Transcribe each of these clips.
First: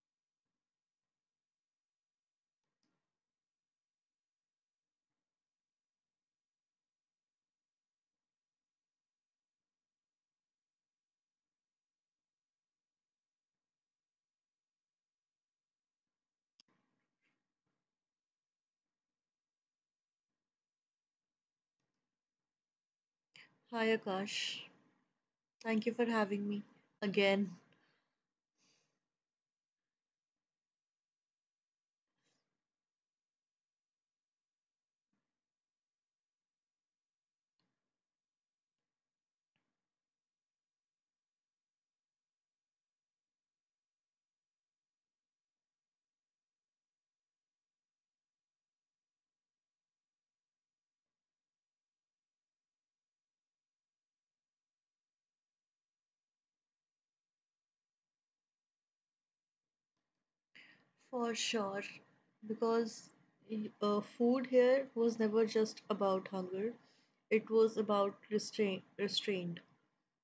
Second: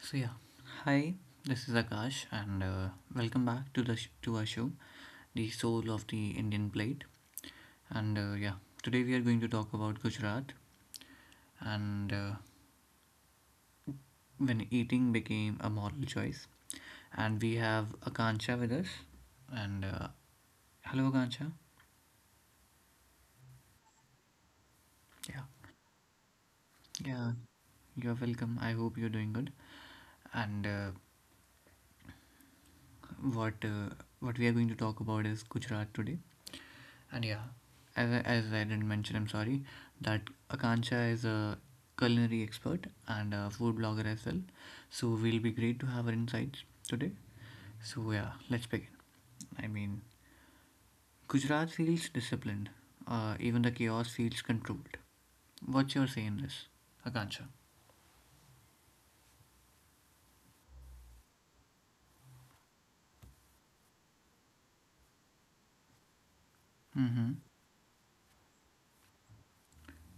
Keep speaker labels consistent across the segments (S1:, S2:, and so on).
S1: So yeah, hi. This is Akash, and welcome back to our show, the soul of the Indian plate. And today we are going to talk about Gujarat and when eating became a moral choice. And we have Akanksha with us. And hello, Akanksha.
S2: Hi Akash,
S1: Yeah,
S2: thank you for having me
S1: yeah.
S2: again.
S1: You're welcome. I hope you're doing good. And what uh, what we are going to talk about is Gujarat today. And yeah, as I didn't mention, I'm sorry, that Akanksha is a culinary expert and a food blogger as well. So we'll be great to have her insights today. So yeah, let's begin. I mean, Gujarat feels disciplined. Even the chaos feels controlled. What's your say in this, Akanksha?
S2: For sure, because food here was never just about hunger;
S1: Mm-hmm.
S2: it was about restraint,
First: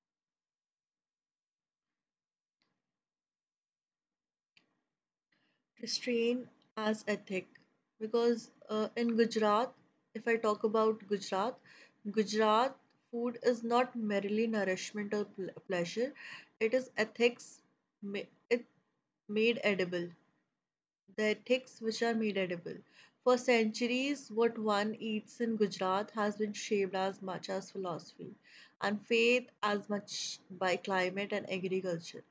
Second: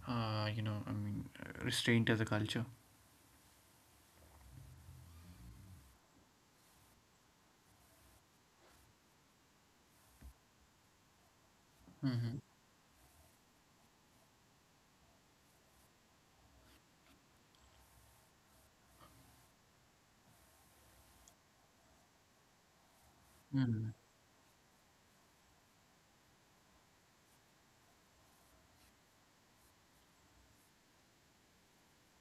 S1: Restraint as a culture.
S2: restraint as ethic. Because in Gujarat, if I talk about Gujarat,
S1: Mm-hmm.
S2: Gujarat food is not merely nourishment or pleasure; it is ethics. It made edible the ethics which are made edible. For
S1: Mm-hmm.
S2: centuries, what one eats in Gujarat has been shaped as much as philosophy and faith as much by climate and agriculture.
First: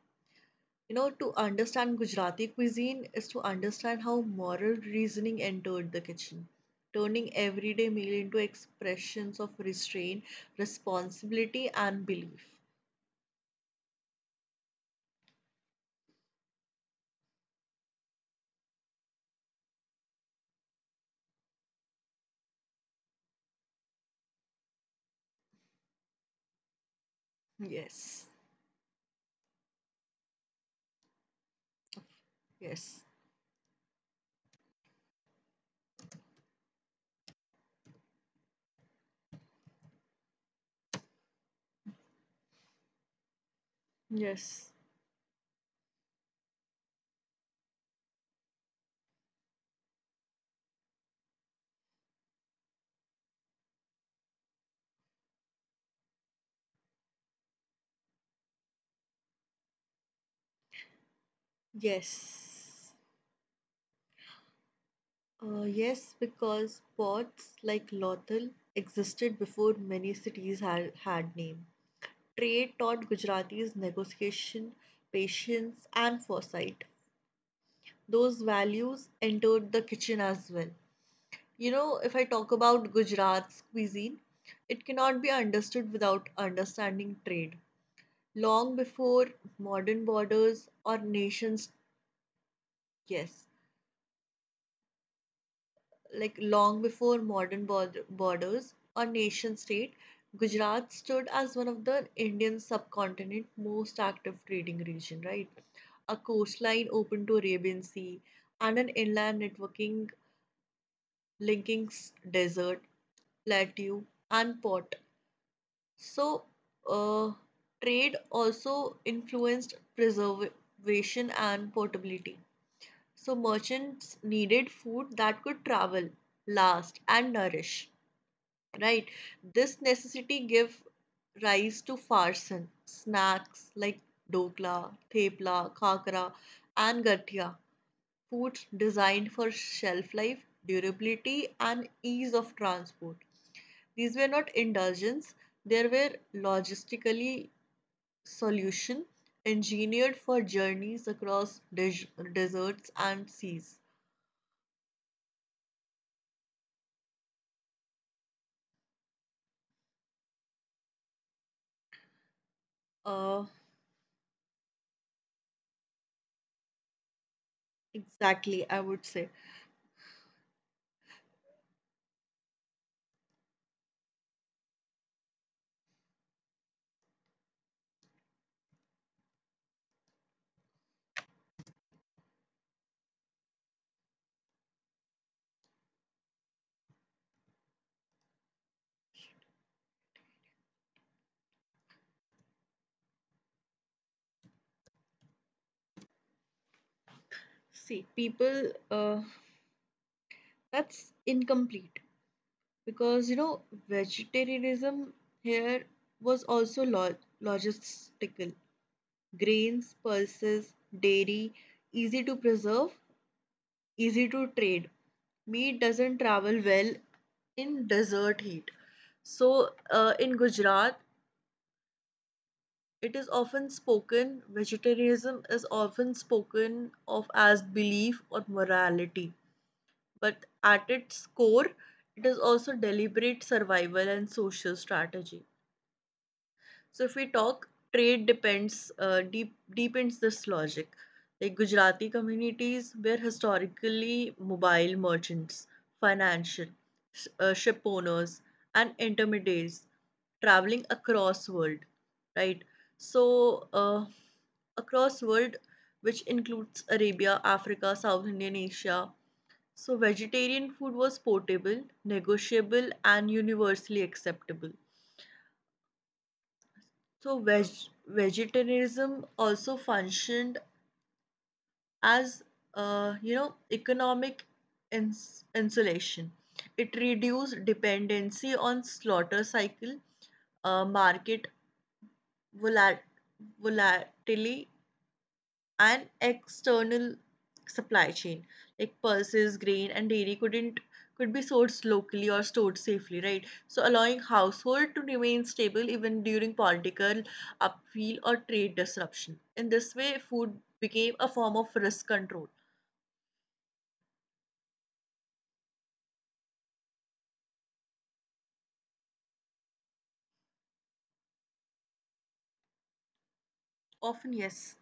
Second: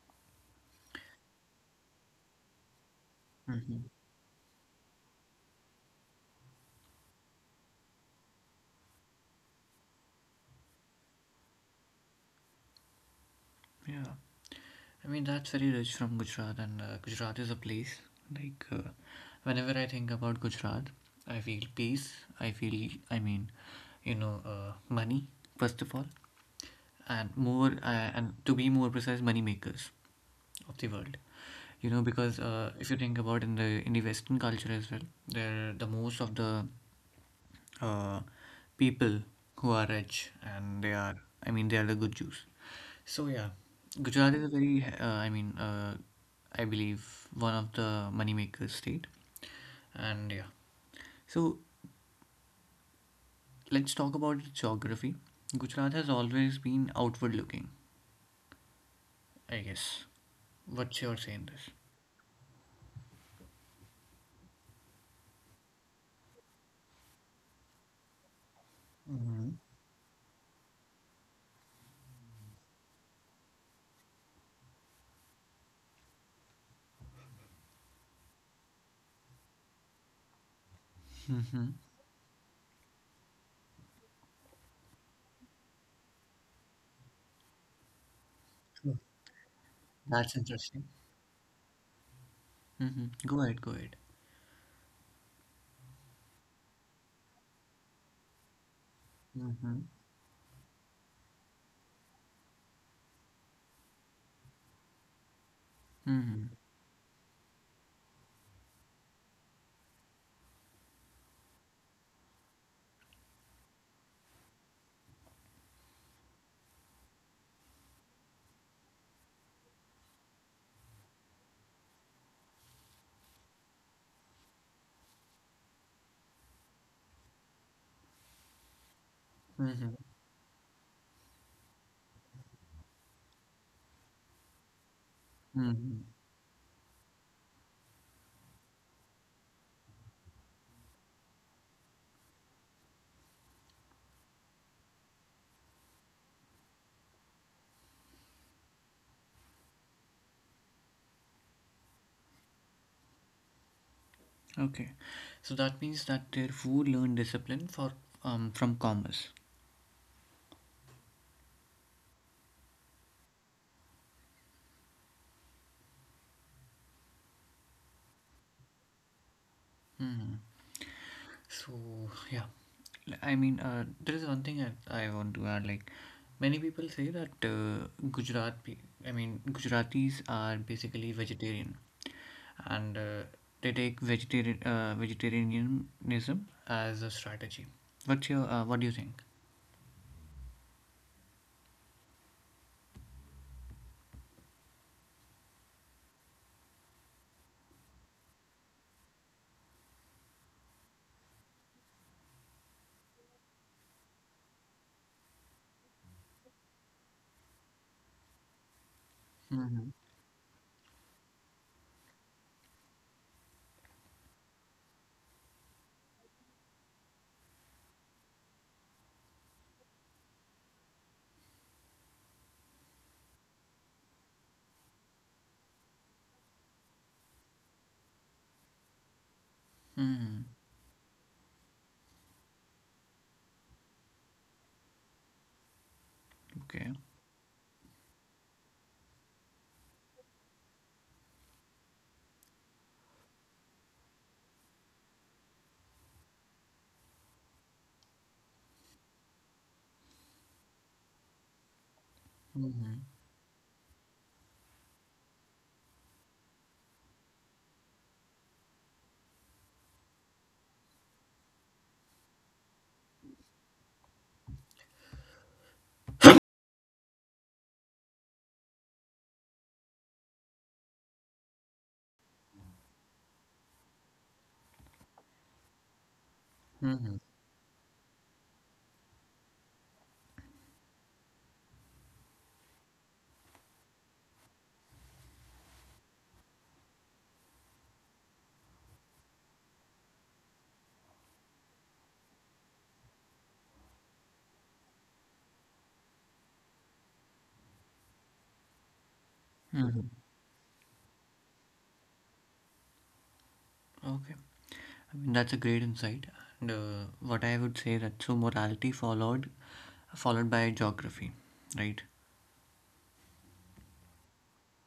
S2: You know, to understand Gujarati cuisine is to
S1: Mm-hmm.
S2: understand how moral reasoning entered the kitchen, turning everyday meal into expressions of restraint, responsibility, and belief.
S1: Yeah. I mean, that's very rich from Gujarat, and Gujarat is a place like uh, whenever I think about Gujarat, I feel peace. I feel, I mean, money first of all, and more
S2: Yes,
S1: and to be more precise, money makers of the world, you know, because if
S2: yes,
S1: you think about in the western culture as well, there the most of the uh, people who are rich, and they are the good Jews. So yeah, Gujarat is a
S2: yes,
S1: very I believe one of the money makers state. And yeah, so let's talk about its geography. Gujarat has always been outward looking, I guess. What's your say in this?
S2: yes. Yes, because ports like Lothal existed
S1: Mm-hmm.
S2: before many cities had name. Trade taught Gujaratis negotiation, patience, and foresight. Those values entered the kitchen as well.
S1: Hmm.
S2: You know, if I talk about Gujarat's cuisine, it cannot be understood without understanding trade. Long before modern
S1: That's
S2: borders
S1: interesting.
S2: or nations,
S1: Hmm. Go
S2: yes.
S1: ahead, go ahead.
S2: Like long before modern borders or nation
S1: Mm-hmm.
S2: state, Gujarat stood as one of the Indian subcontinent most active trading region, right? A
S1: Hmm.
S2: coastline open to Arabian Sea and an inland networking linking desert, plateau, and port. So, uh, trade also influenced preservation and portability. So, merchants needed food that could travel, last, and nourish, right? This
S1: Mm-hmm.
S2: necessity give rise to farsan, snacks like dokla, thepla,
S1: Hmm.
S2: khakra, and gathia, foods designed for shelf life, durability, and ease of transport. These were not indulgence; they were logistically solution engineered for journeys across deserts and seas.
S1: Okay. So that means that their food learned discipline for from commerce.
S2: Uh, exactly, I would say.
S1: Hmm. So yeah, I mean, there is one thing that I want to add. Like, many people say that I mean, Gujaratis are basically vegetarian, and they take vegetarianism as a strategy. What's your what do you think?
S2: See, people, uh, that's incomplete, because you know vegetarianism here was also logistical. Grains,
S1: Mm-hmm.
S2: pulses, dairy, easy to preserve, easy to trade. Meat doesn't travel well in desert heat. So in Gujarat, it is often spoken vegetarianism is often spoken of as belief or morality,
S1: Hmm.
S2: but at its core it is also deliberate survival and social strategy.
S1: Okay.
S2: So if we talk, trade depends deep deepens this logic. Like Gujarati communities were historically mobile merchants, financial, ship owners, and intermediaries traveling across world, right?
S1: Mm-hmm.
S2: So across world, which includes Arabia, Africa, South Indian Asia. So vegetarian food was portable, negotiable, and universally acceptable. So vegetarianism also functioned as you know, economic insulation. It
S1: Mm-hmm.
S2: reduced dependency on slaughter cycle, market volat- volatility, and external supply chain. Like pulses, grain, and dairy couldn't could be sourced locally or stored safely, right, so allowing household to remain stable even during political upheaval or trade disruption. In this
S1: Mm-hmm.
S2: way, food became a form of risk control.
S1: Okay. I mean, that's a great insight. And what I would say that so morality followed, followed by geography, right?
S2: Often yes.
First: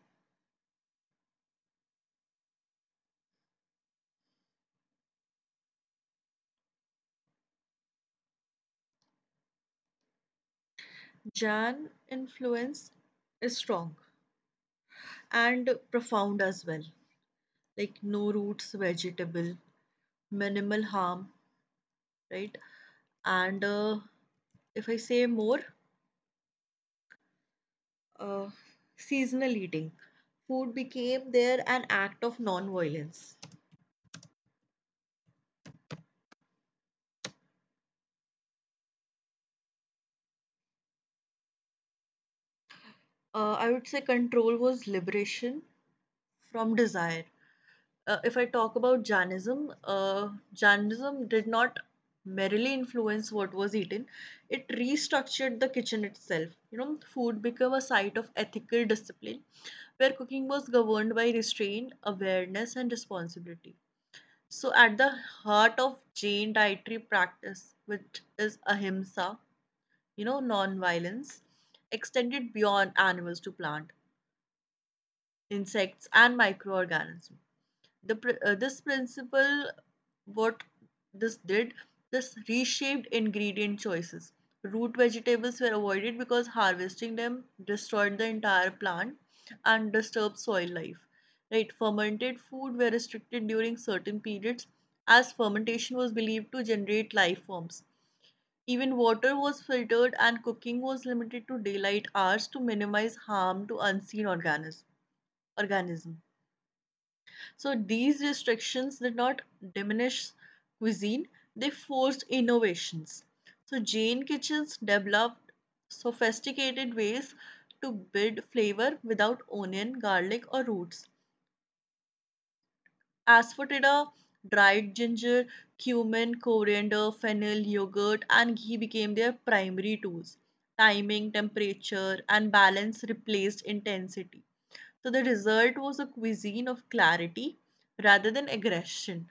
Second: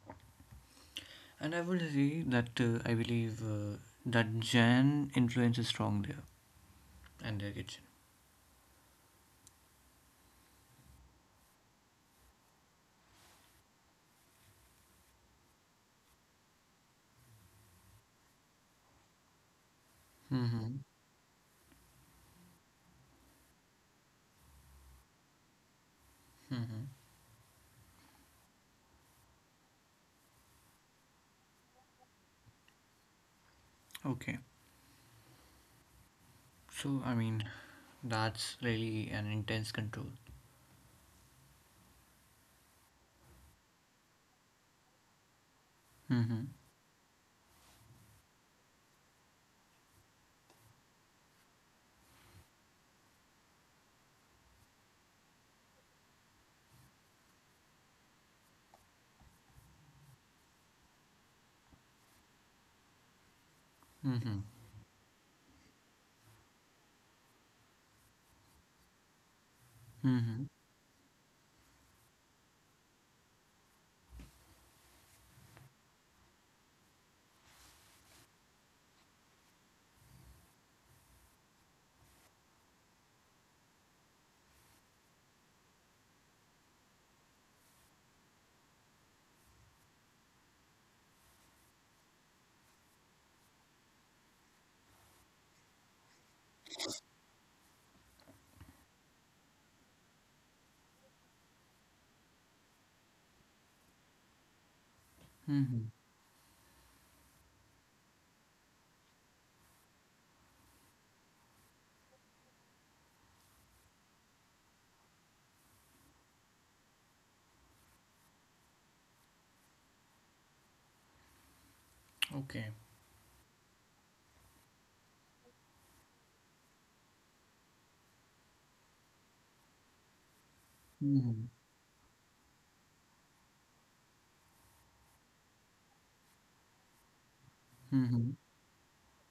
S1: And I would say that I believe that Jan influence is strong there and their kitchen.
S2: Jan influence is strong and profound as well, like no roots vegetable,
S1: Mm-hmm.
S2: minimal harm, right? And if I say more,
S1: Mm-hmm.
S2: uh, seasonal eating. Food became there an act of non-violence.
S1: Okay. So, I mean, that's really an intense control.
S2: I would say control was liberation
S1: Mm-hmm.
S2: from desire. If I talk about Jainism, Jainism did not merely influence what was eaten; it restructured the kitchen itself. You know, food became a site of ethical discipline, where cooking was governed by restraint, awareness, and responsibility.
S1: Mm-hmm.
S2: So, at the heart of Jain dietary practice, which is ahimsa, you know,
S1: Mm-hmm.
S2: non violence, extended beyond animals to plant, insects, and microorganisms. The, this principle, what this did, This reshaped ingredient choices. Root vegetables were avoided because harvesting them destroyed the entire plant and disturbed soil life. Right, fermented food were restricted during certain periods as fermentation was believed to generate life forms. Even water was filtered and cooking was limited to daylight hours to minimize harm to unseen organisms.
S1: Mm-hmm.
S2: So these restrictions did not diminish cuisine, they forced innovations. So Jain kitchens developed sophisticated ways to build flavor without onion, garlic, or roots.
S1: Okay.
S2: Asafoetida, dried ginger, cumin, coriander, fennel, yogurt, and ghee became their primary tools. Timing,
S1: Mm-hmm.
S2: temperature, and balance replaced intensity. So the result was a cuisine of clarity rather
S1: Mm-hmm.
S2: than aggression,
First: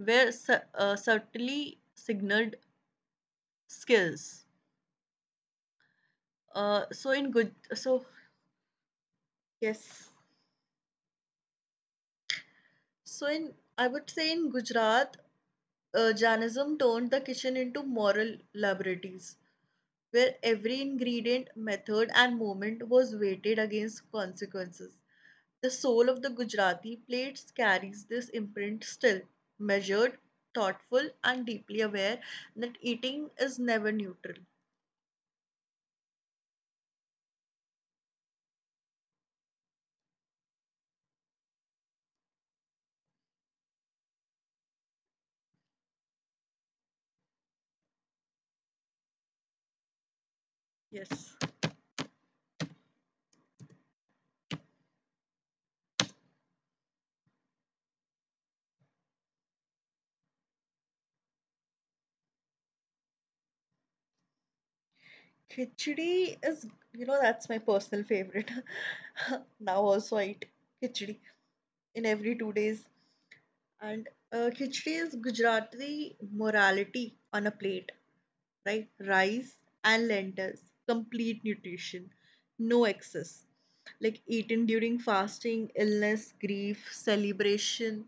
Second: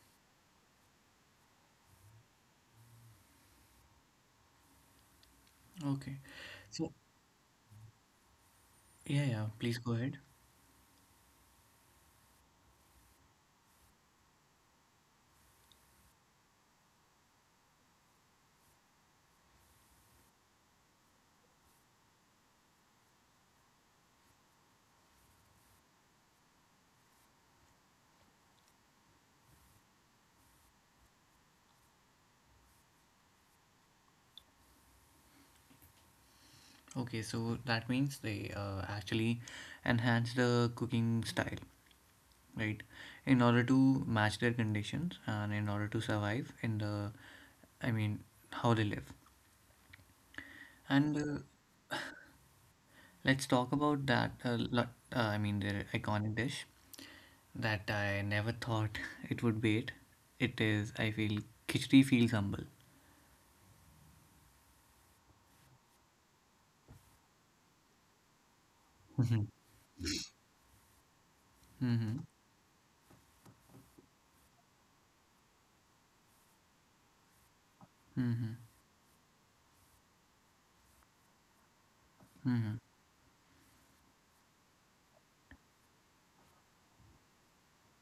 S2: were subtly signaled skills.
S1: Okay.
S2: Uh,
S1: So,
S2: so in Guj- so
S1: yeah, yeah, please go
S2: yes,
S1: ahead.
S2: so in I would say in Gujarat, Jainism turned the kitchen into moral laboratories where every ingredient, method, and moment was weighted against consequences. The soul of the Gujarati plates carries this imprint still, measured, thoughtful, and deeply aware that eating is never neutral.
S1: Okay, so that means they actually enhance the cooking style, right, in order to match their conditions and in order to survive in the, I mean, how they live. And
S2: Yes.
S1: let's talk about I mean, their iconic dish that I never thought it would be, it is I feel khichdi feels humble.
S2: Khichdi is, you know, that's my personal favorite.
S1: Mm-hmm.
S2: Now also I eat khichdi in
S1: Mm-hmm.
S2: every 2 days. And khichdi is Gujarati morality on a plate,
S1: Mm-hmm.
S2: right? Rice and lentils, complete nutrition,
S1: Mm-hmm.
S2: no excess. Like eaten during fasting, illness, grief, celebration.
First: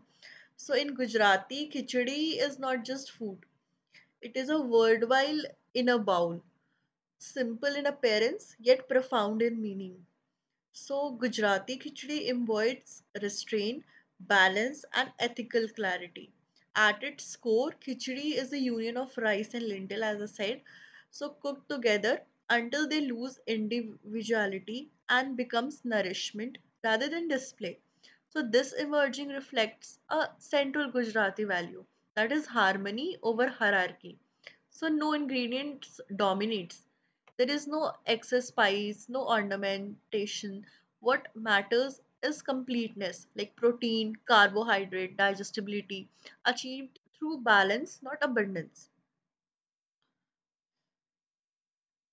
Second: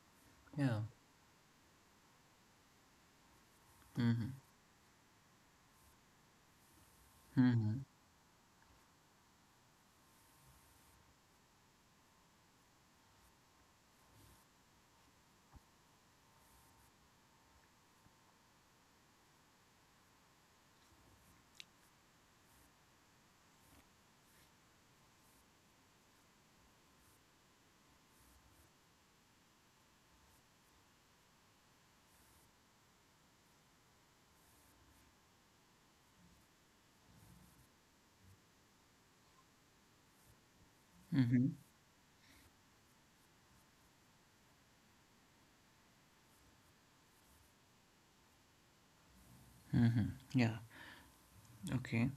S2: So
S1: Yeah.
S2: in Gujarati, khichdi is not just food.
S1: Mm-hmm.
S2: It is a worthwhile inner bowl.
S1: Mm-hmm.
S2: Simple in appearance, yet profound in meaning. So, Gujarati khichdi embodies restraint, balance, and ethical clarity. At its core, khichdi is a union of rice and lentil, as I said, so cooked together until they lose individuality and becomes nourishment rather than display. So, this emerging reflects a central Gujarati value, that is harmony over hierarchy. So, no ingredients dominates, there is no excess spice, no ornamentation. What
S1: Mm-hmm.
S2: matters is completeness, like protein, carbohydrate, digestibility, achieved through balance, not abundance.
S1: Mm-hmm. Yeah. Okay.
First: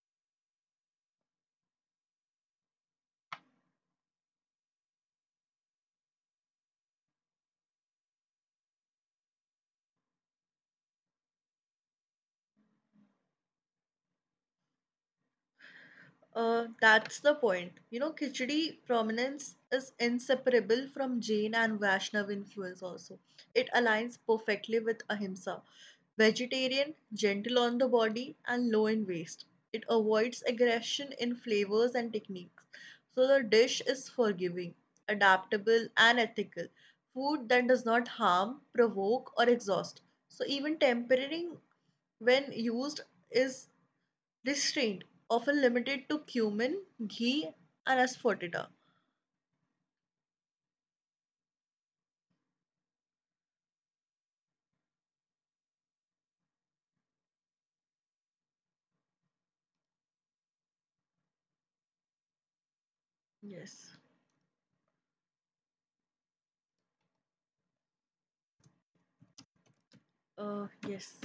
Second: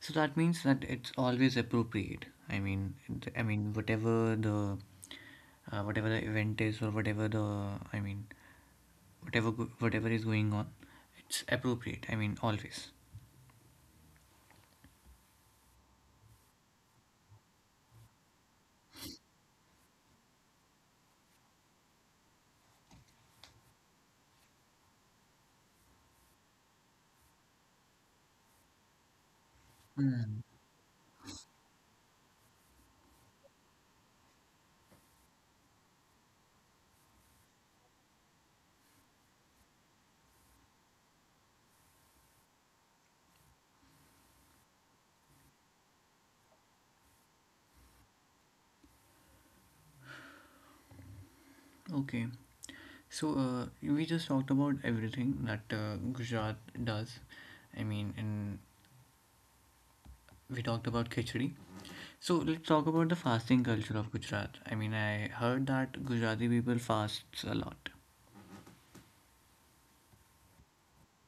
S1: So that means that it's always appropriate. I mean, I mean, whatever whatever the event is, or whatever the, I mean, whatever is going on, it's appropriate. I mean, always.
S2: That's the point. You know, Khichdi prominence is inseparable from Jain and Vaishnav influence also. It aligns perfectly with ahimsa. Vegetarian, gentle on the body, and low in waste. It avoids
S1: Hmm.
S2: aggression in flavors and techniques. So the dish is forgiving, adaptable, and ethical. Food that does not harm, provoke, or exhaust. So even tempering when used is this trade, often limited to cumin, ghee, and asphotida.
S1: Okay. So we just talked about everything that Gujarat does. I mean, and we talked about khichdi. So let's talk about the fasting
S2: Yes.
S1: culture of Gujarat. I mean, I heard that Gujarati people fasts a lot.
S2: Yes.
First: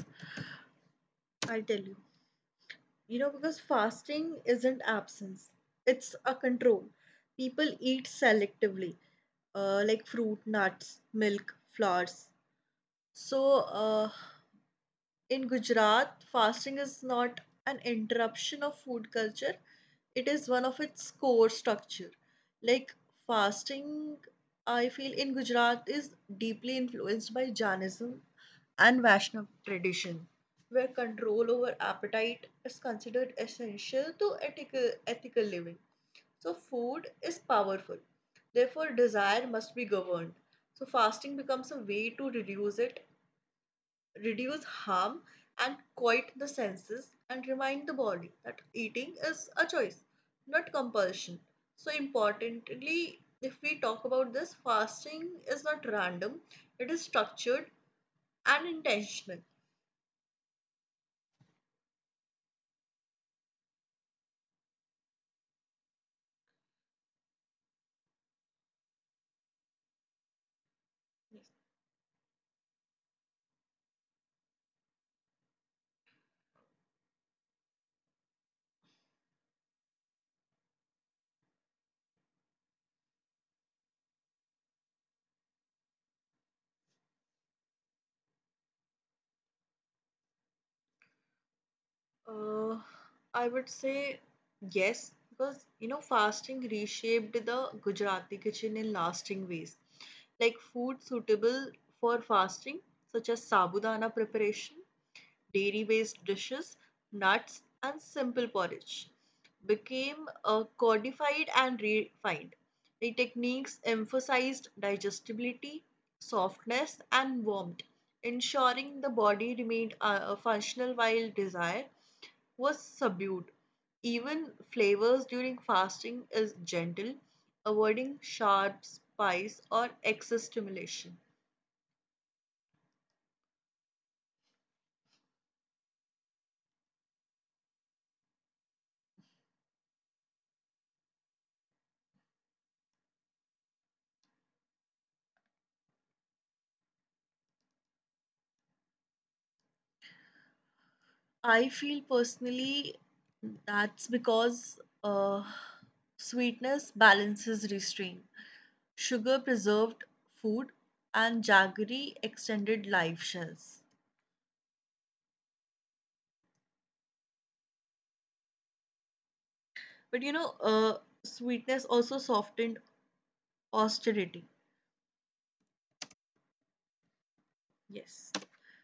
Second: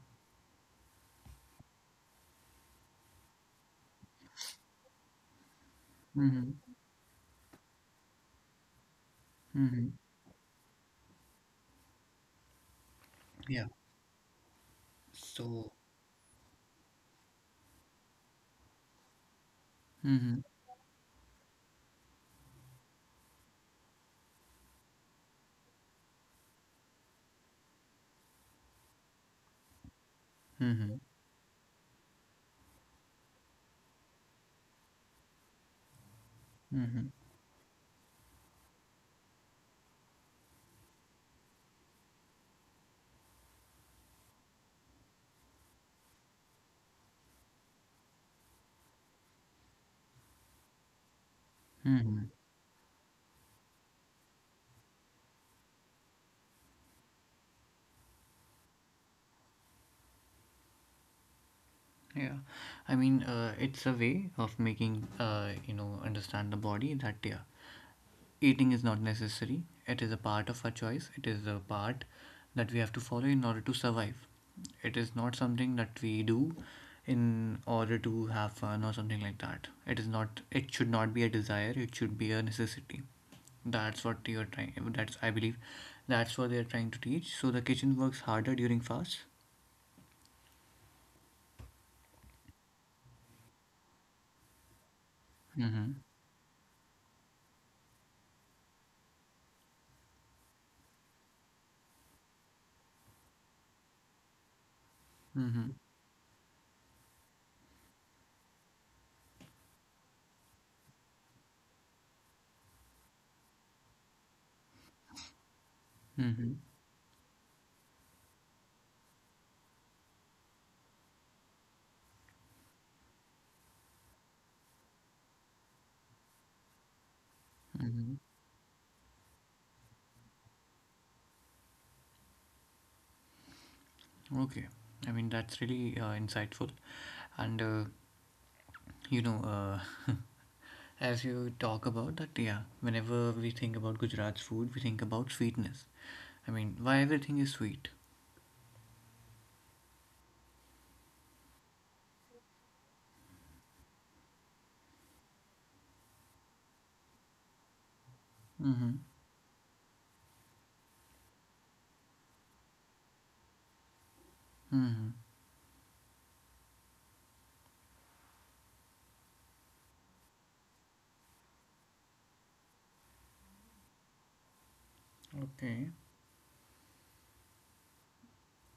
S2: I'll tell you. You know, because fasting isn't absence, it's a
S1: Mhm.
S2: control. People eat selectively,
S1: Mm-hmm.
S2: like fruit, nuts, milk, flowers. So, in
S1: So.
S2: Gujarat, fasting is not an interruption of food culture, it
S1: Mm-hmm.
S2: is one of its core structure. Like fasting, I feel in Gujarat is deeply influenced by Jainism and Vaishnav tradition, where
S1: Mm-hmm.
S2: control over appetite is considered essential to ethical living. So, food
S1: Mm-hmm.
S2: is powerful. Therefore, desire must be governed. So, fasting becomes a way to reduce harm and quiet the senses and remind the body that eating is a choice, not compulsion. So,
S1: Mm-hmm.
S2: importantly, if we talk about this, fasting is not random, it is structured and intentional.
S1: Yeah, I mean, it's a way of making, you know, understand the body that yeah, eating is not necessary. It is a part of our choice. It is a part that we have to follow in order to survive. It is not something that we do in order to have fun or something like that. It is not. It should not be a desire. It should be a necessity. That's what you're trying. That's, I believe, that's what they're trying to teach. So the kitchen works harder during fast.
S2: Uh, I would say yes, because you
S1: Mm-hmm.
S2: know, fasting reshaped the Gujarati kitchen in lasting ways, like food suitable for fasting, such as sabudana preparation,
S1: Mm-hmm.
S2: dairy based dishes, nuts, and simple porridge became codified and refined. The techniques emphasized digestibility,
S1: Mm-hmm.
S2: softness, and warmth, ensuring the body remained functional while desire was subdued. Even flavors during fasting is gentle,
S1: Mm-hmm.
S2: avoiding sharp spice or excess stimulation.
S1: Okay, I mean, that's really insightful, and you know, uh, as you talk about that, yeah, whenever we think about Gujarat's food, we think about sweetness. I mean, why everything is sweet?
S2: I feel personally that's because sweetness balances restraint.
S1: Mm-hmm.
S2: Sugar preserved food and jaggery extended life shells.
S1: Mm-hmm.
S2: But you know, sweetness also softened austerity.
S1: Okay,
S2: Yes.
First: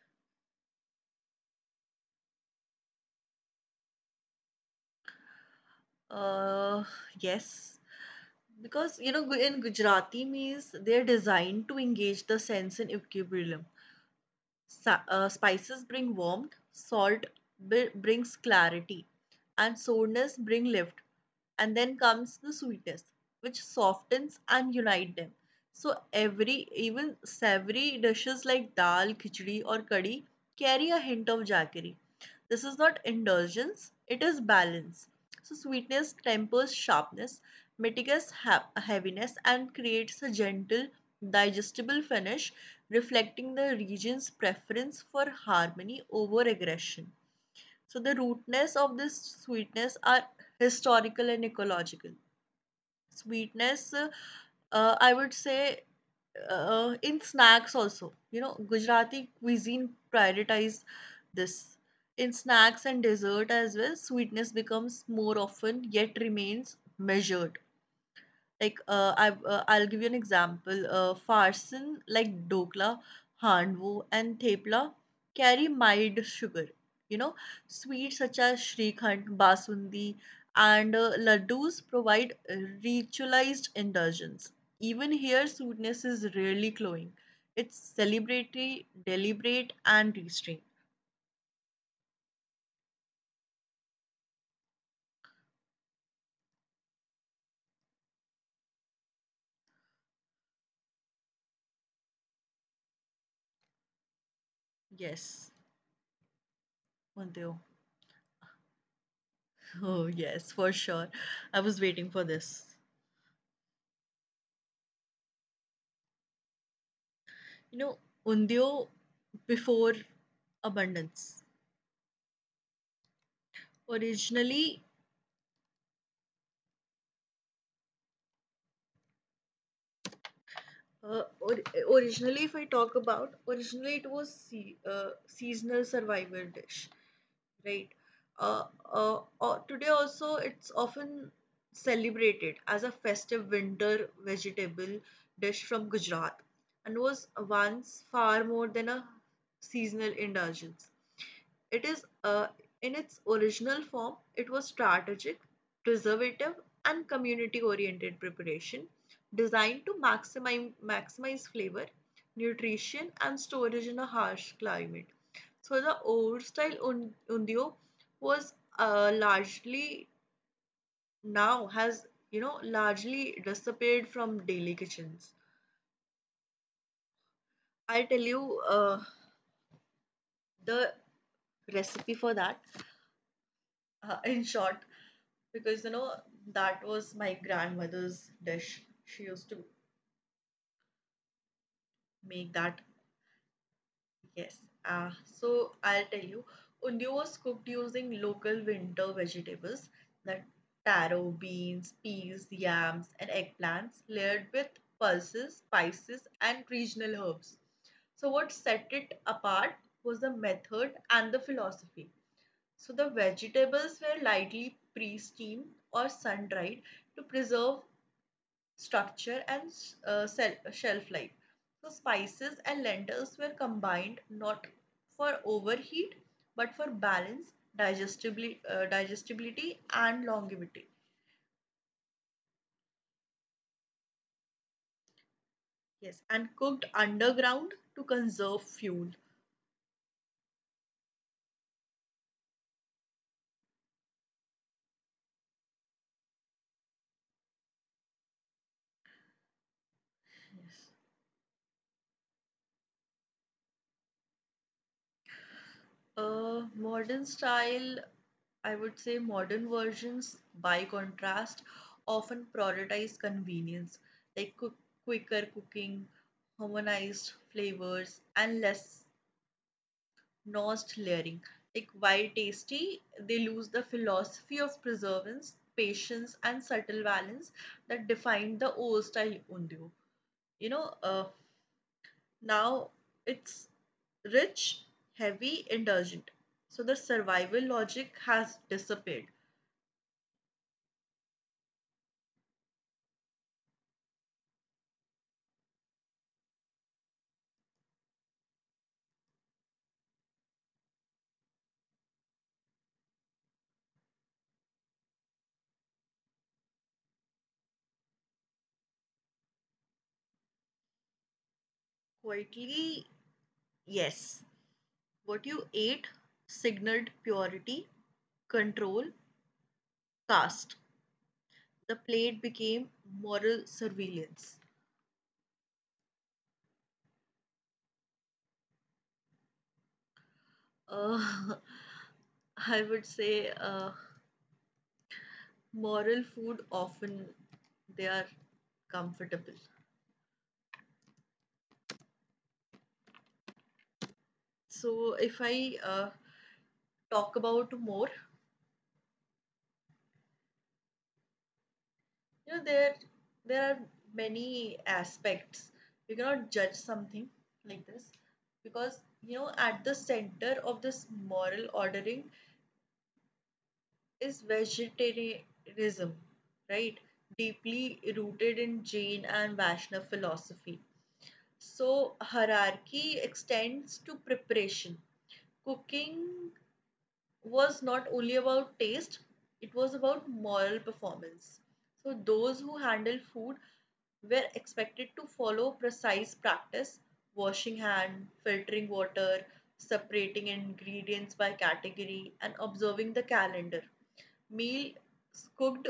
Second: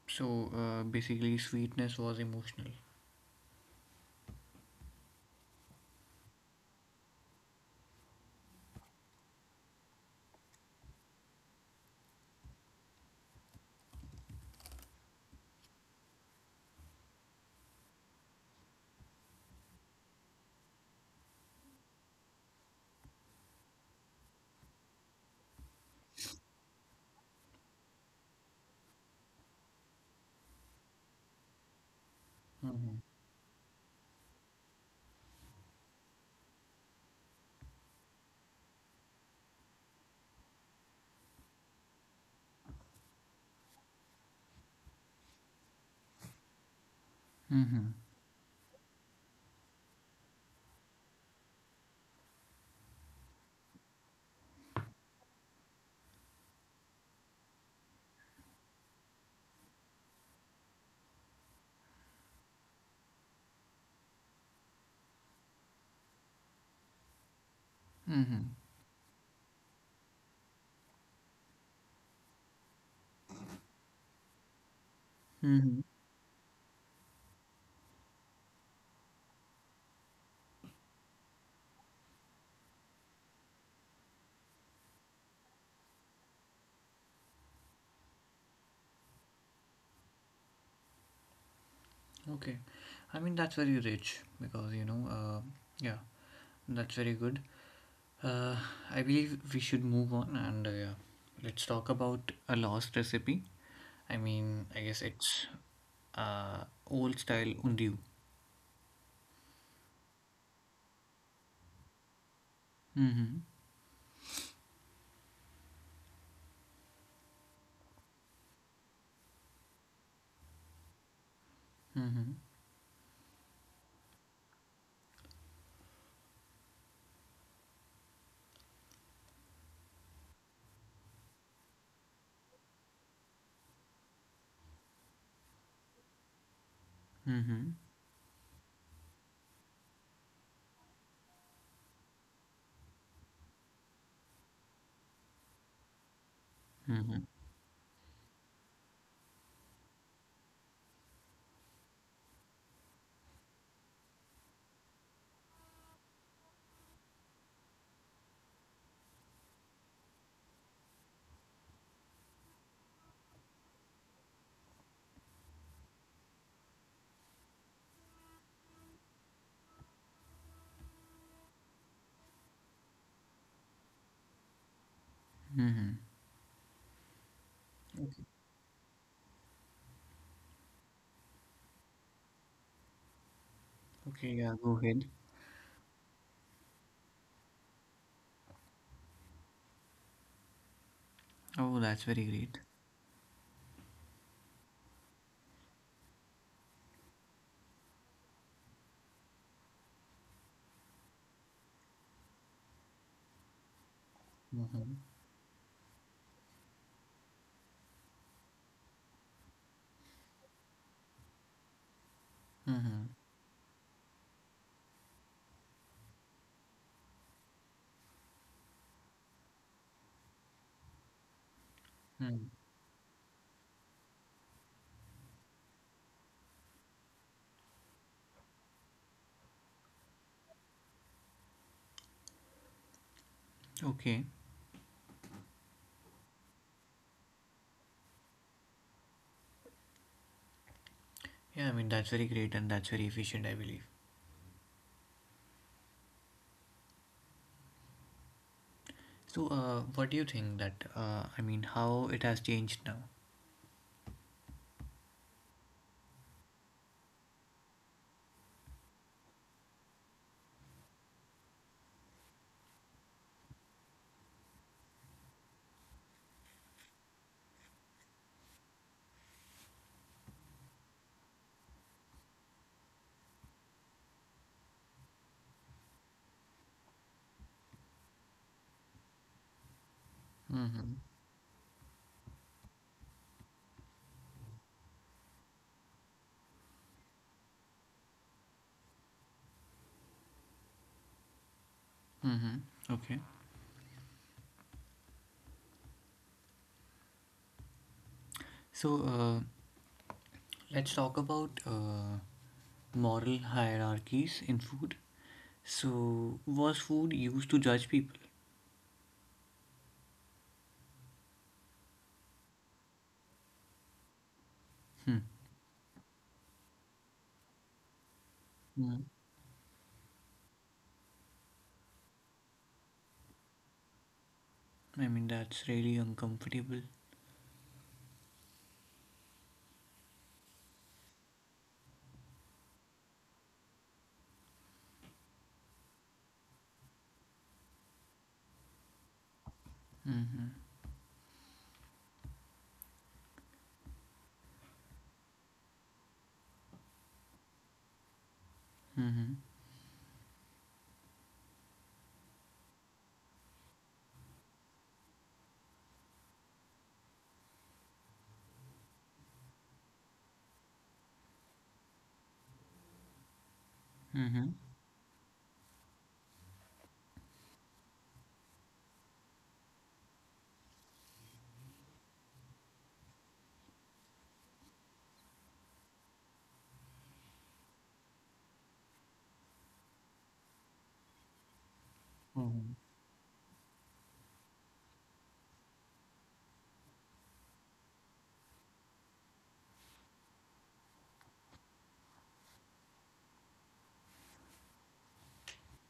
S1: so basically, sweetness was emotional.
S2: Uh, yes. Because you know, in Gujarati meals, they're designed to engage the sense in equilibrium. Spices bring warmth, salt brings clarity, and sourness bring lift. And then comes the sweetness, which softens and unite them. So every even savory dishes like dal, khichdi, or curry carry a hint of jaggery. This is
S1: Mm-hmm.
S2: not indulgence; it is balance. So sweetness tempers sharpness, mitigates heaviness, and creates a gentle, digestible finish reflecting the region's preference for harmony over aggression. So, the rootness of this sweetness are historical and ecological. Sweetness, I would say, in snacks also, you know, Gujarati cuisine prioritize this. In snacks and dessert as well, sweetness becomes more often yet remains measured,
S1: Mm-hmm.
S2: like I'll give you an example. Farsan like dokla, handvo, and thepla carry
S1: Mm-hmm.
S2: mild sugar. You know, sweets such as shrikhand, basundi, and laddus provide ritualized indulgence. Even here, sweetness is rarely cloying. It's celebratory, deliberate, and restrained.
S1: Okay, I mean, that's very rich because, you know, yeah, that's very good. Uh, I believe we should move on and yeah, let's talk about a lost recipe. I mean, I guess it's
S2: Yes,
S1: old style
S2: Mandeo.
S1: undiu.
S2: Oh yes, for sure. I was waiting for this.
S1: Mm-hmm.
S2: You know, Undyo before abundance.
S1: Mm-hmm.
S2: Originally, uh, or, originally, if I talk about, originally it was seasonal survival dish,
S1: Mm-hmm.
S2: right? Uh, Today also, it's often celebrated as a festive winter vegetable dish from Gujarat, and
S1: Mm-hmm.
S2: was once far more than a seasonal indulgence. It is in its original form, it was strategic, preservative, and community oriented preparation designed to maximize flavor, nutrition, and storage in a harsh climate. So the old style undio was largely, now has you know largely disappeared from daily kitchens.
S1: Mm-hmm.
S2: I'll tell
S1: Okay.
S2: you the recipe for that,
S1: Okay.
S2: in
S1: Yeah.
S2: short,
S1: Go ahead.
S2: because you know that was my grandmother's dish, she used to
S1: Oh, that's very
S2: make
S1: great.
S2: that. Yes, uh, so I'll tell you, undi was cooked using local winter vegetables, the taro, beans, peas, yams, and eggplants, layered with
S1: Mm-hmm.
S2: pulses, spices, and regional herbs. So what set it apart was the method and the philosophy. So the
S1: Mm-hmm.
S2: vegetables were lightly pre-steamed or sun-dried to preserve structure and uh, shelf life. So
S1: Mm.
S2: spices and lentils were combined not for overheat but for balance, digestibility, and longevity.
S1: Okay.
S2: Yes, and cooked underground to conserve fuel.
S1: Yeah. I mean, that's very great and that's very efficient, I believe. So, what do you think that, I mean, how it has changed now?
S2: Modern style, I would say modern versions, by contrast, often prioritize convenience, like quick, quicker cooking, harmonized flavors, and less nuanced layering. Like while tasty, they lose the philosophy of preservance, patience, and subtle balance that defined the old style undu. You
S1: Mm-hmm.
S2: know, uh, Now it's rich, heavy, indulgent. So the survival logic has disappeared.
S1: Mm-hmm. Okay. So, let's talk about moral hierarchies in food. So, was food used to judge people?
S2: Quietly, yes.
S1: Hmm.
S2: What you ate signaled purity,
S1: Mm.
S2: control, caste. The plate became moral surveillance.
S1: I mean, that's really uncomfortable.
S2: Uh, I would say moral food often they are comfortable.
S1: Mm-hmm.
S2: So if I talk about more,
S1: Mm-hmm.
S2: you know there are many aspects you cannot judge something like this because you know at the center of this moral ordering is
S1: Mm-hmm.
S2: vegetarianism, right, deeply rooted in Jain and Vaishnava philosophy. So hierarchy extends to preparation. Cooking was not only about taste, it was about moral performance. So, those
S1: Mm-hmm.
S2: who handled food were expected to follow precise practice: washing hand, filtering water, separating ingredients by category, and observing the calendar. Meals cooked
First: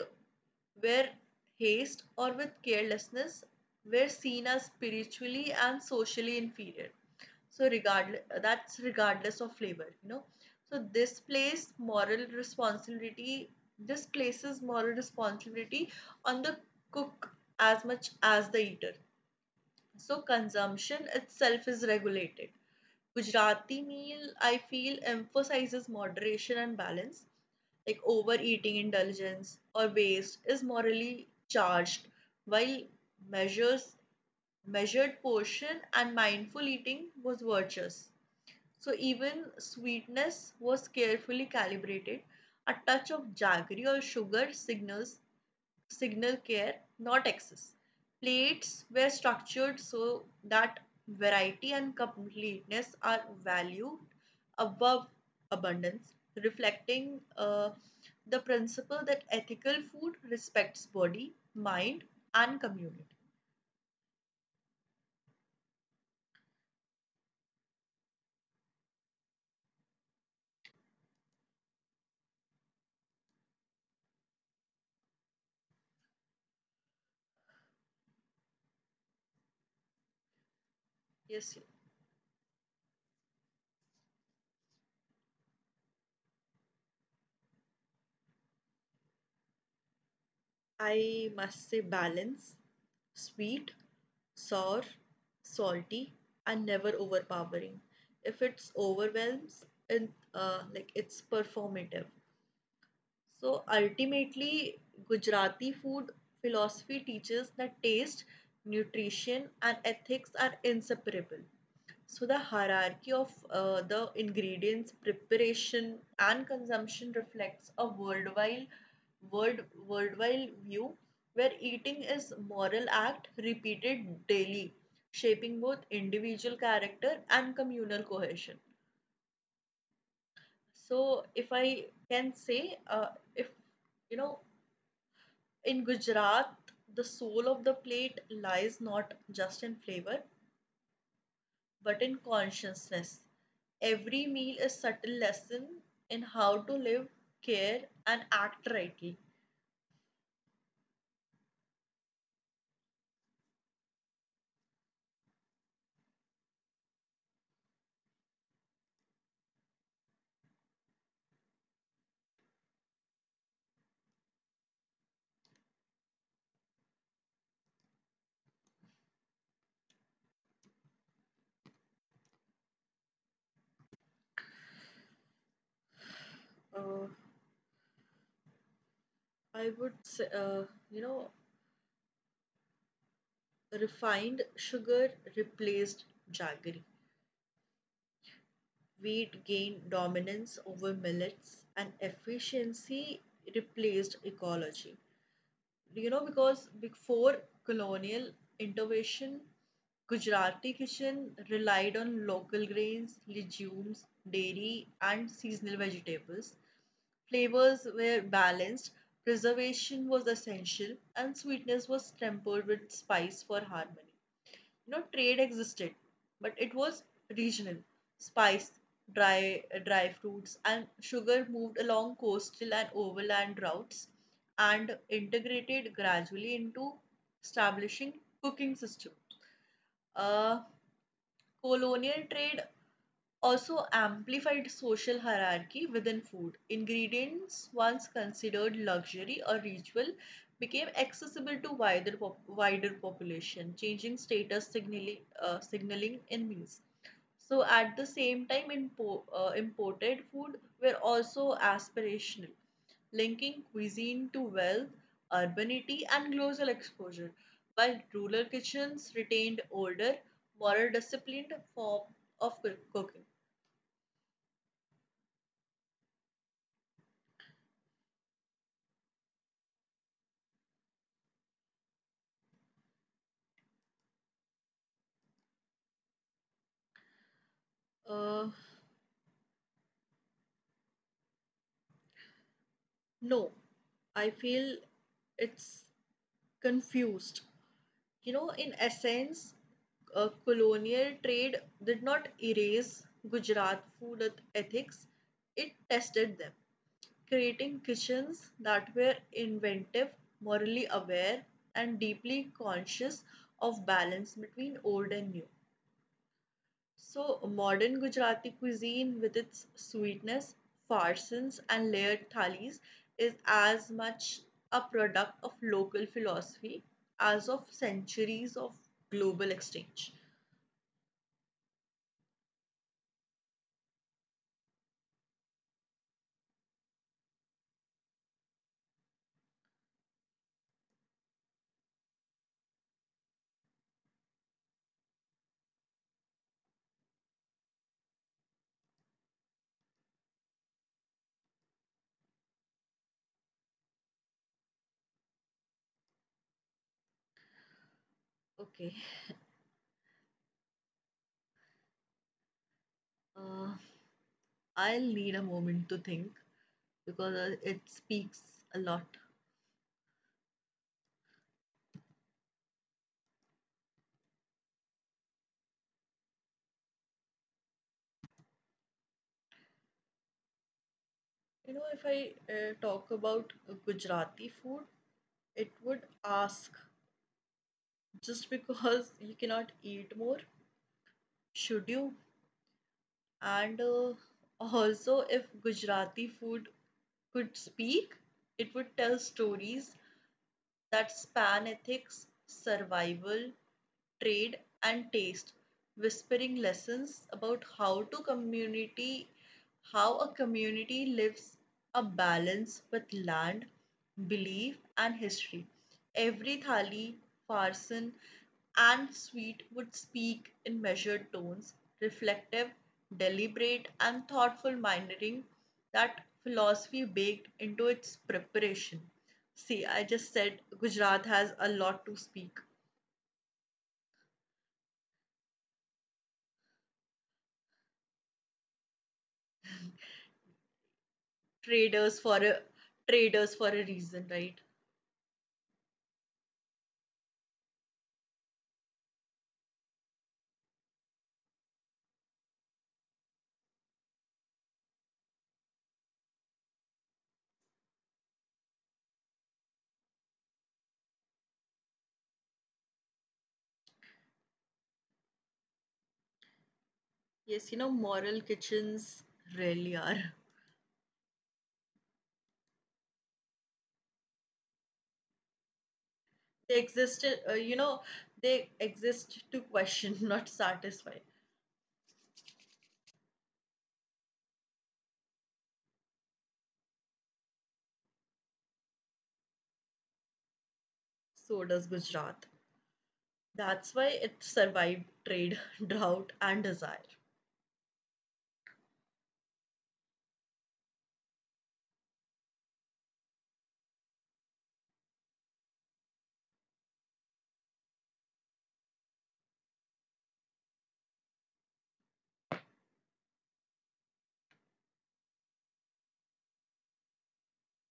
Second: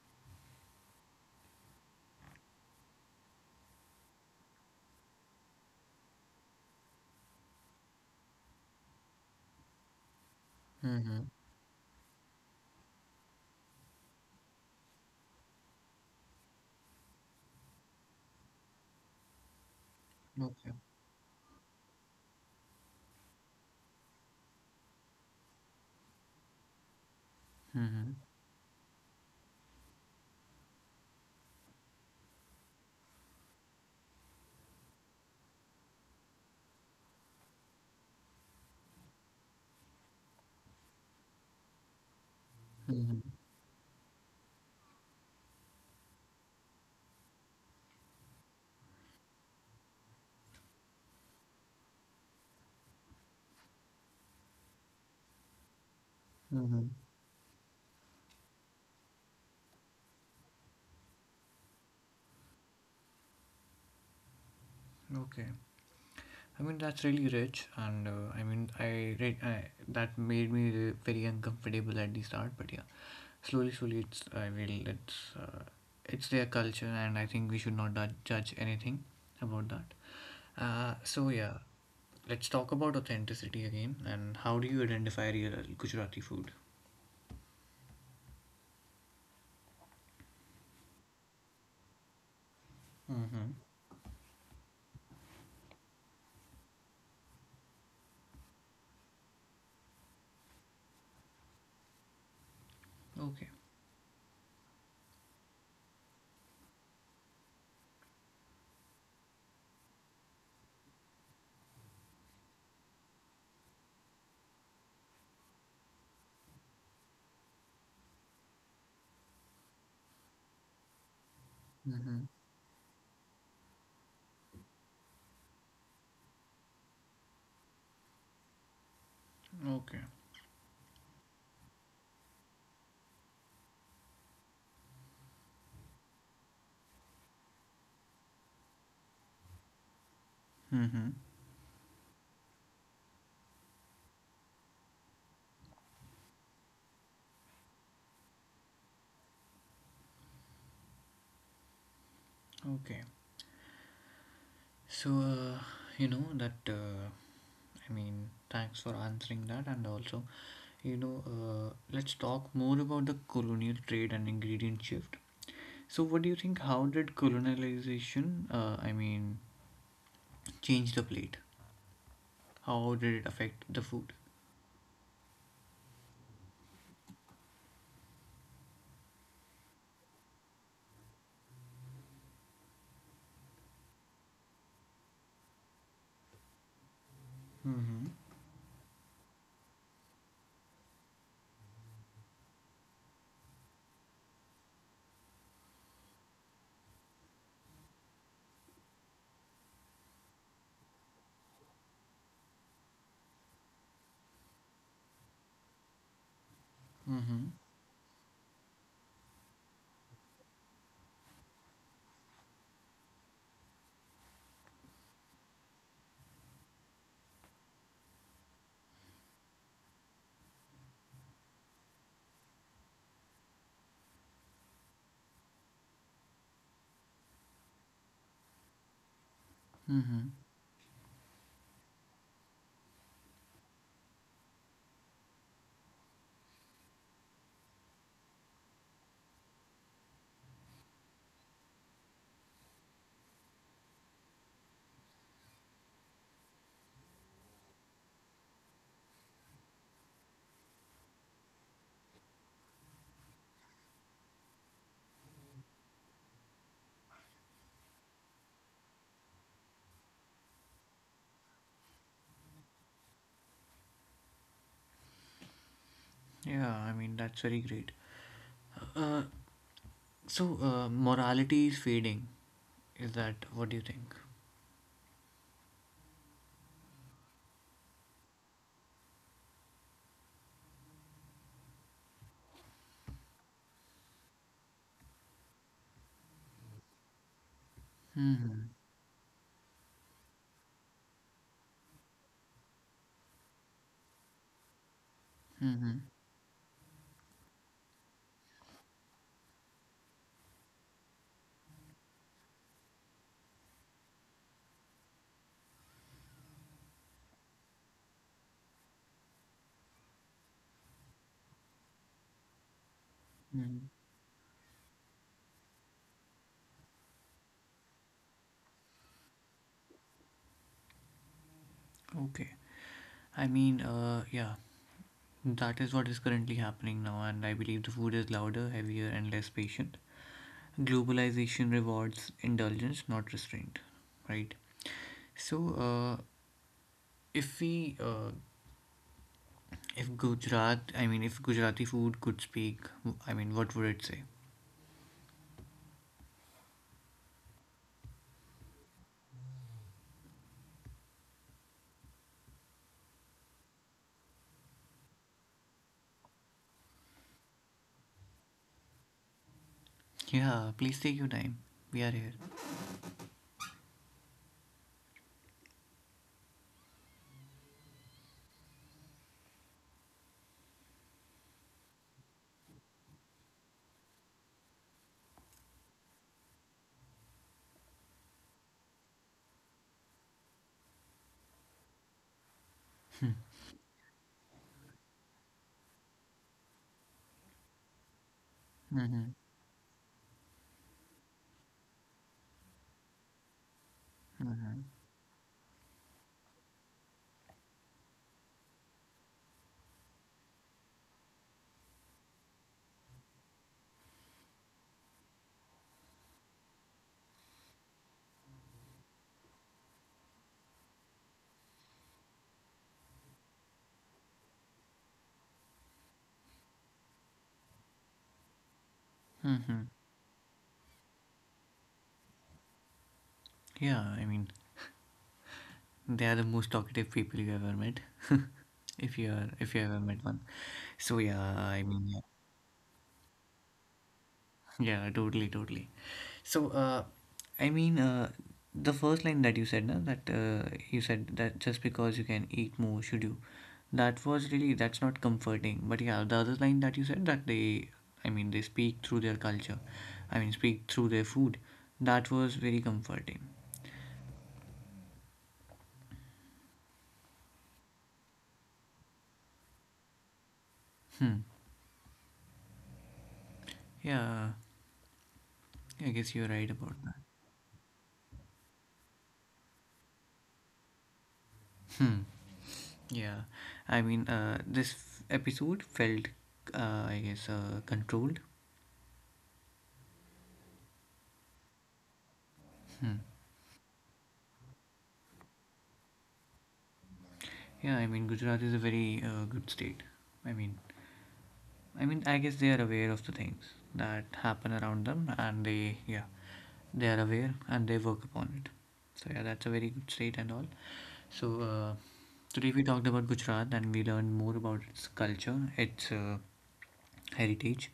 S2: were haste or with carelessness were seen as spiritually and socially inferior. So regardless, that's regardless of flavor. So this
S1: Mm-hmm.
S2: plays moral responsibility. This places moral responsibility on the cook as much as the eater. So
S1: Okay.
S2: consumption itself is regulated. Gujarati meal, I feel, emphasizes moderation and balance. Like
S1: Mm-hmm.
S2: overeating, indulgence, or waste is morally charged, while measures, measured portion and mindful eating was virtuous. So even sweetness was carefully calibrated. A touch
S1: Mm-hmm.
S2: of jaggery or sugar signal care, not excess. Plates were structured so that variety and completeness are valued above abundance,
S1: Mm-hmm.
S2: reflecting the principle that ethical food respects body, mind, and community.
S1: Okay. I mean, that's really rich, and I mean, I, re- I that made me very uncomfortable at the start, but yeah, slowly, slowly, it's their culture, and I think we should not judge anything about that. So
S2: Yes,
S1: yeah, let's talk about authenticity again, and how do you identify real Gujarati food?
S2: I must say balance,
S1: Mm-hmm.
S2: sweet, sour, salty, and never overpowering. If it's overwhelms, it, like it's performative.
S1: Okay.
S2: So ultimately, Gujarati food philosophy teaches that taste, nutrition, and ethics are inseparable. So the hierarchy of the ingredients, preparation, and consumption reflects a world, worldwide view where eating
S1: Mm-hmm.
S2: is moral act repeated daily, shaping both individual character and communal cohesion.
S1: Okay.
S2: So if I can say, if you know, in Gujarat, the soul of the plate lies not just in flavor,
S1: Mm-hmm.
S2: but in consciousness. Every meal is a subtle lesson in how to live, care, and act rightly.
S1: Okay. So you know that I mean, thanks for answering that, and also, you know, let's talk more about the colonial trade and ingredient shift. So, what do you think? How did colonialization? I mean, change the plate? How did it affect the food?
S2: Uh, I would say, you know, refined sugar replaced jaggery.
S1: Mm-hmm.
S2: Wheat gained dominance over millets, and efficiency replaced ecology. You know, because before colonial intervention, Gujarati kitchen relied on local grains, legumes, dairy, and seasonal vegetables.
S1: Mm-hmm.
S2: Flavors were balanced, preservation was essential, and sweetness was tempered with spice for harmony. You know, trade existed, but it was regional. Spice, dry fruits and sugar moved along coastal and overland routes and integrated gradually into establishing cooking system.
S1: Mm-hmm.
S2: uh, Colonial trade also amplified social hierarchy within food. Ingredients once considered luxury or ritual became accessible to wider population, changing status signaling in meals. So at the same time, imported food were also aspirational, linking cuisine to wealth, urbanity, and global exposure. While rural kitchens retained older, more disciplined form of cooking.
S1: Yeah, I mean, that's very great. Uh, Morality is fading. Is that what do you think?
S2: Uh, no, I feel it's confused. You know,
S1: Mm-hmm.
S2: in essence, colonial trade did not erase Gujarat food ethics, it
S1: Mm-hmm.
S2: tested them, creating kitchens that were inventive, morally aware, and deeply conscious of balance between old and new. So, modern Gujarati cuisine, with its sweetness, farsans, and layered thalis, is
S1: Mm-hmm.
S2: as much a product of local philosophy as of centuries of global exchange.
S1: Okay. I mean, yeah, that is what is currently happening now, and I believe the food is louder, heavier, and less patient. Globalization rewards indulgence, not restraint, right? So uh, if we uh, if Gujarat, I mean, if Gujarati food could speak, I mean, what would it say?
S2: Okay, uh, I'll need a moment to think because it speaks a lot.
S1: Yeah, please take your time. We are here.
S2: You know, if I talk about Gujarati food, it would ask, just because you cannot eat more, should you? And also, if Gujarati food could speak, it would tell
S1: Mm-hmm.
S2: stories that span ethics, survival, trade,
S1: Mm-hmm.
S2: and taste, whispering lessons about how a community lives a balance with land, belief, and history. Every thali, farsan, and sweet would speak in measured tones, reflective, deliberate, and thoughtful minding that philosophy baked into its preparation. See,
S1: Mm-hmm.
S2: I just said Gujarat has a lot to speak.
S1: Yeah, I mean, they are the most talkative people you ever met. If you are, if you ever met one. So yeah, I
S2: Traders
S1: mean,
S2: for a Traders for a reason, right?
S1: yeah, totally, totally. So, I mean, the first line that you said, na, that you said that just because you can eat more, should you? That was really, that's not comforting. But yeah, the other line that you said, that they, I mean, they speak through their culture, I mean, speak through their food, that was very comforting.
S2: Yes, you know, moral kitchens really are.
S1: Hmm. Yeah, I guess you're right
S2: They
S1: about that.
S2: existed, they exist to question, not satisfy.
S1: Hmm. Yeah, I mean, episode felt, I guess, controlled.
S2: So does Gujarat.
S1: Hmm.
S2: That's why it survived trade, drought, and desire.
S1: Yeah, I mean, Gujarat is a very good state. I mean, I mean, I guess they are aware of the things that happen around them, and they, yeah, they are aware and they work upon it. So yeah, that's a very good state and all. So today we talked about Gujarat and we learned more about its culture, its heritage,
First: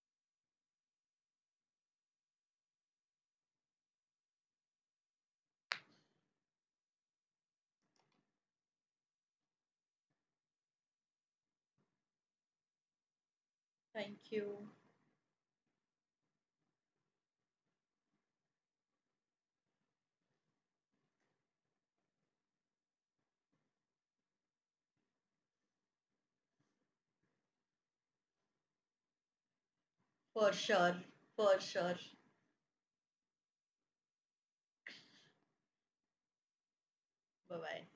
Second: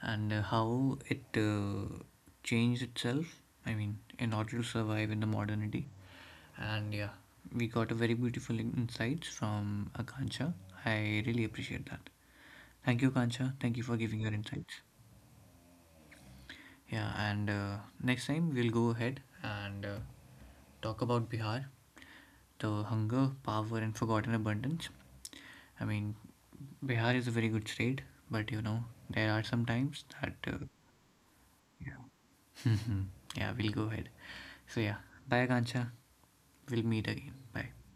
S1: and how it changed itself. I mean, in order to survive in the modernity. And yeah, we got a very beautiful insights from Akansha. I really appreciate that. Thank you, Akansha. Thank you for giving
S2: Thank
S1: your
S2: you.
S1: insights. Yeah, and next time we'll go ahead and talk about Bihar, the hunger, power, and forgotten abundance. I mean, Bihar is a very good state, but you know, there are some times that,
S2: For sure. For sure.
S1: yeah, we'll go ahead. So, yeah, bye, Akansha. We'll meet again.
S2: Bye
S1: Bye.
S2: bye.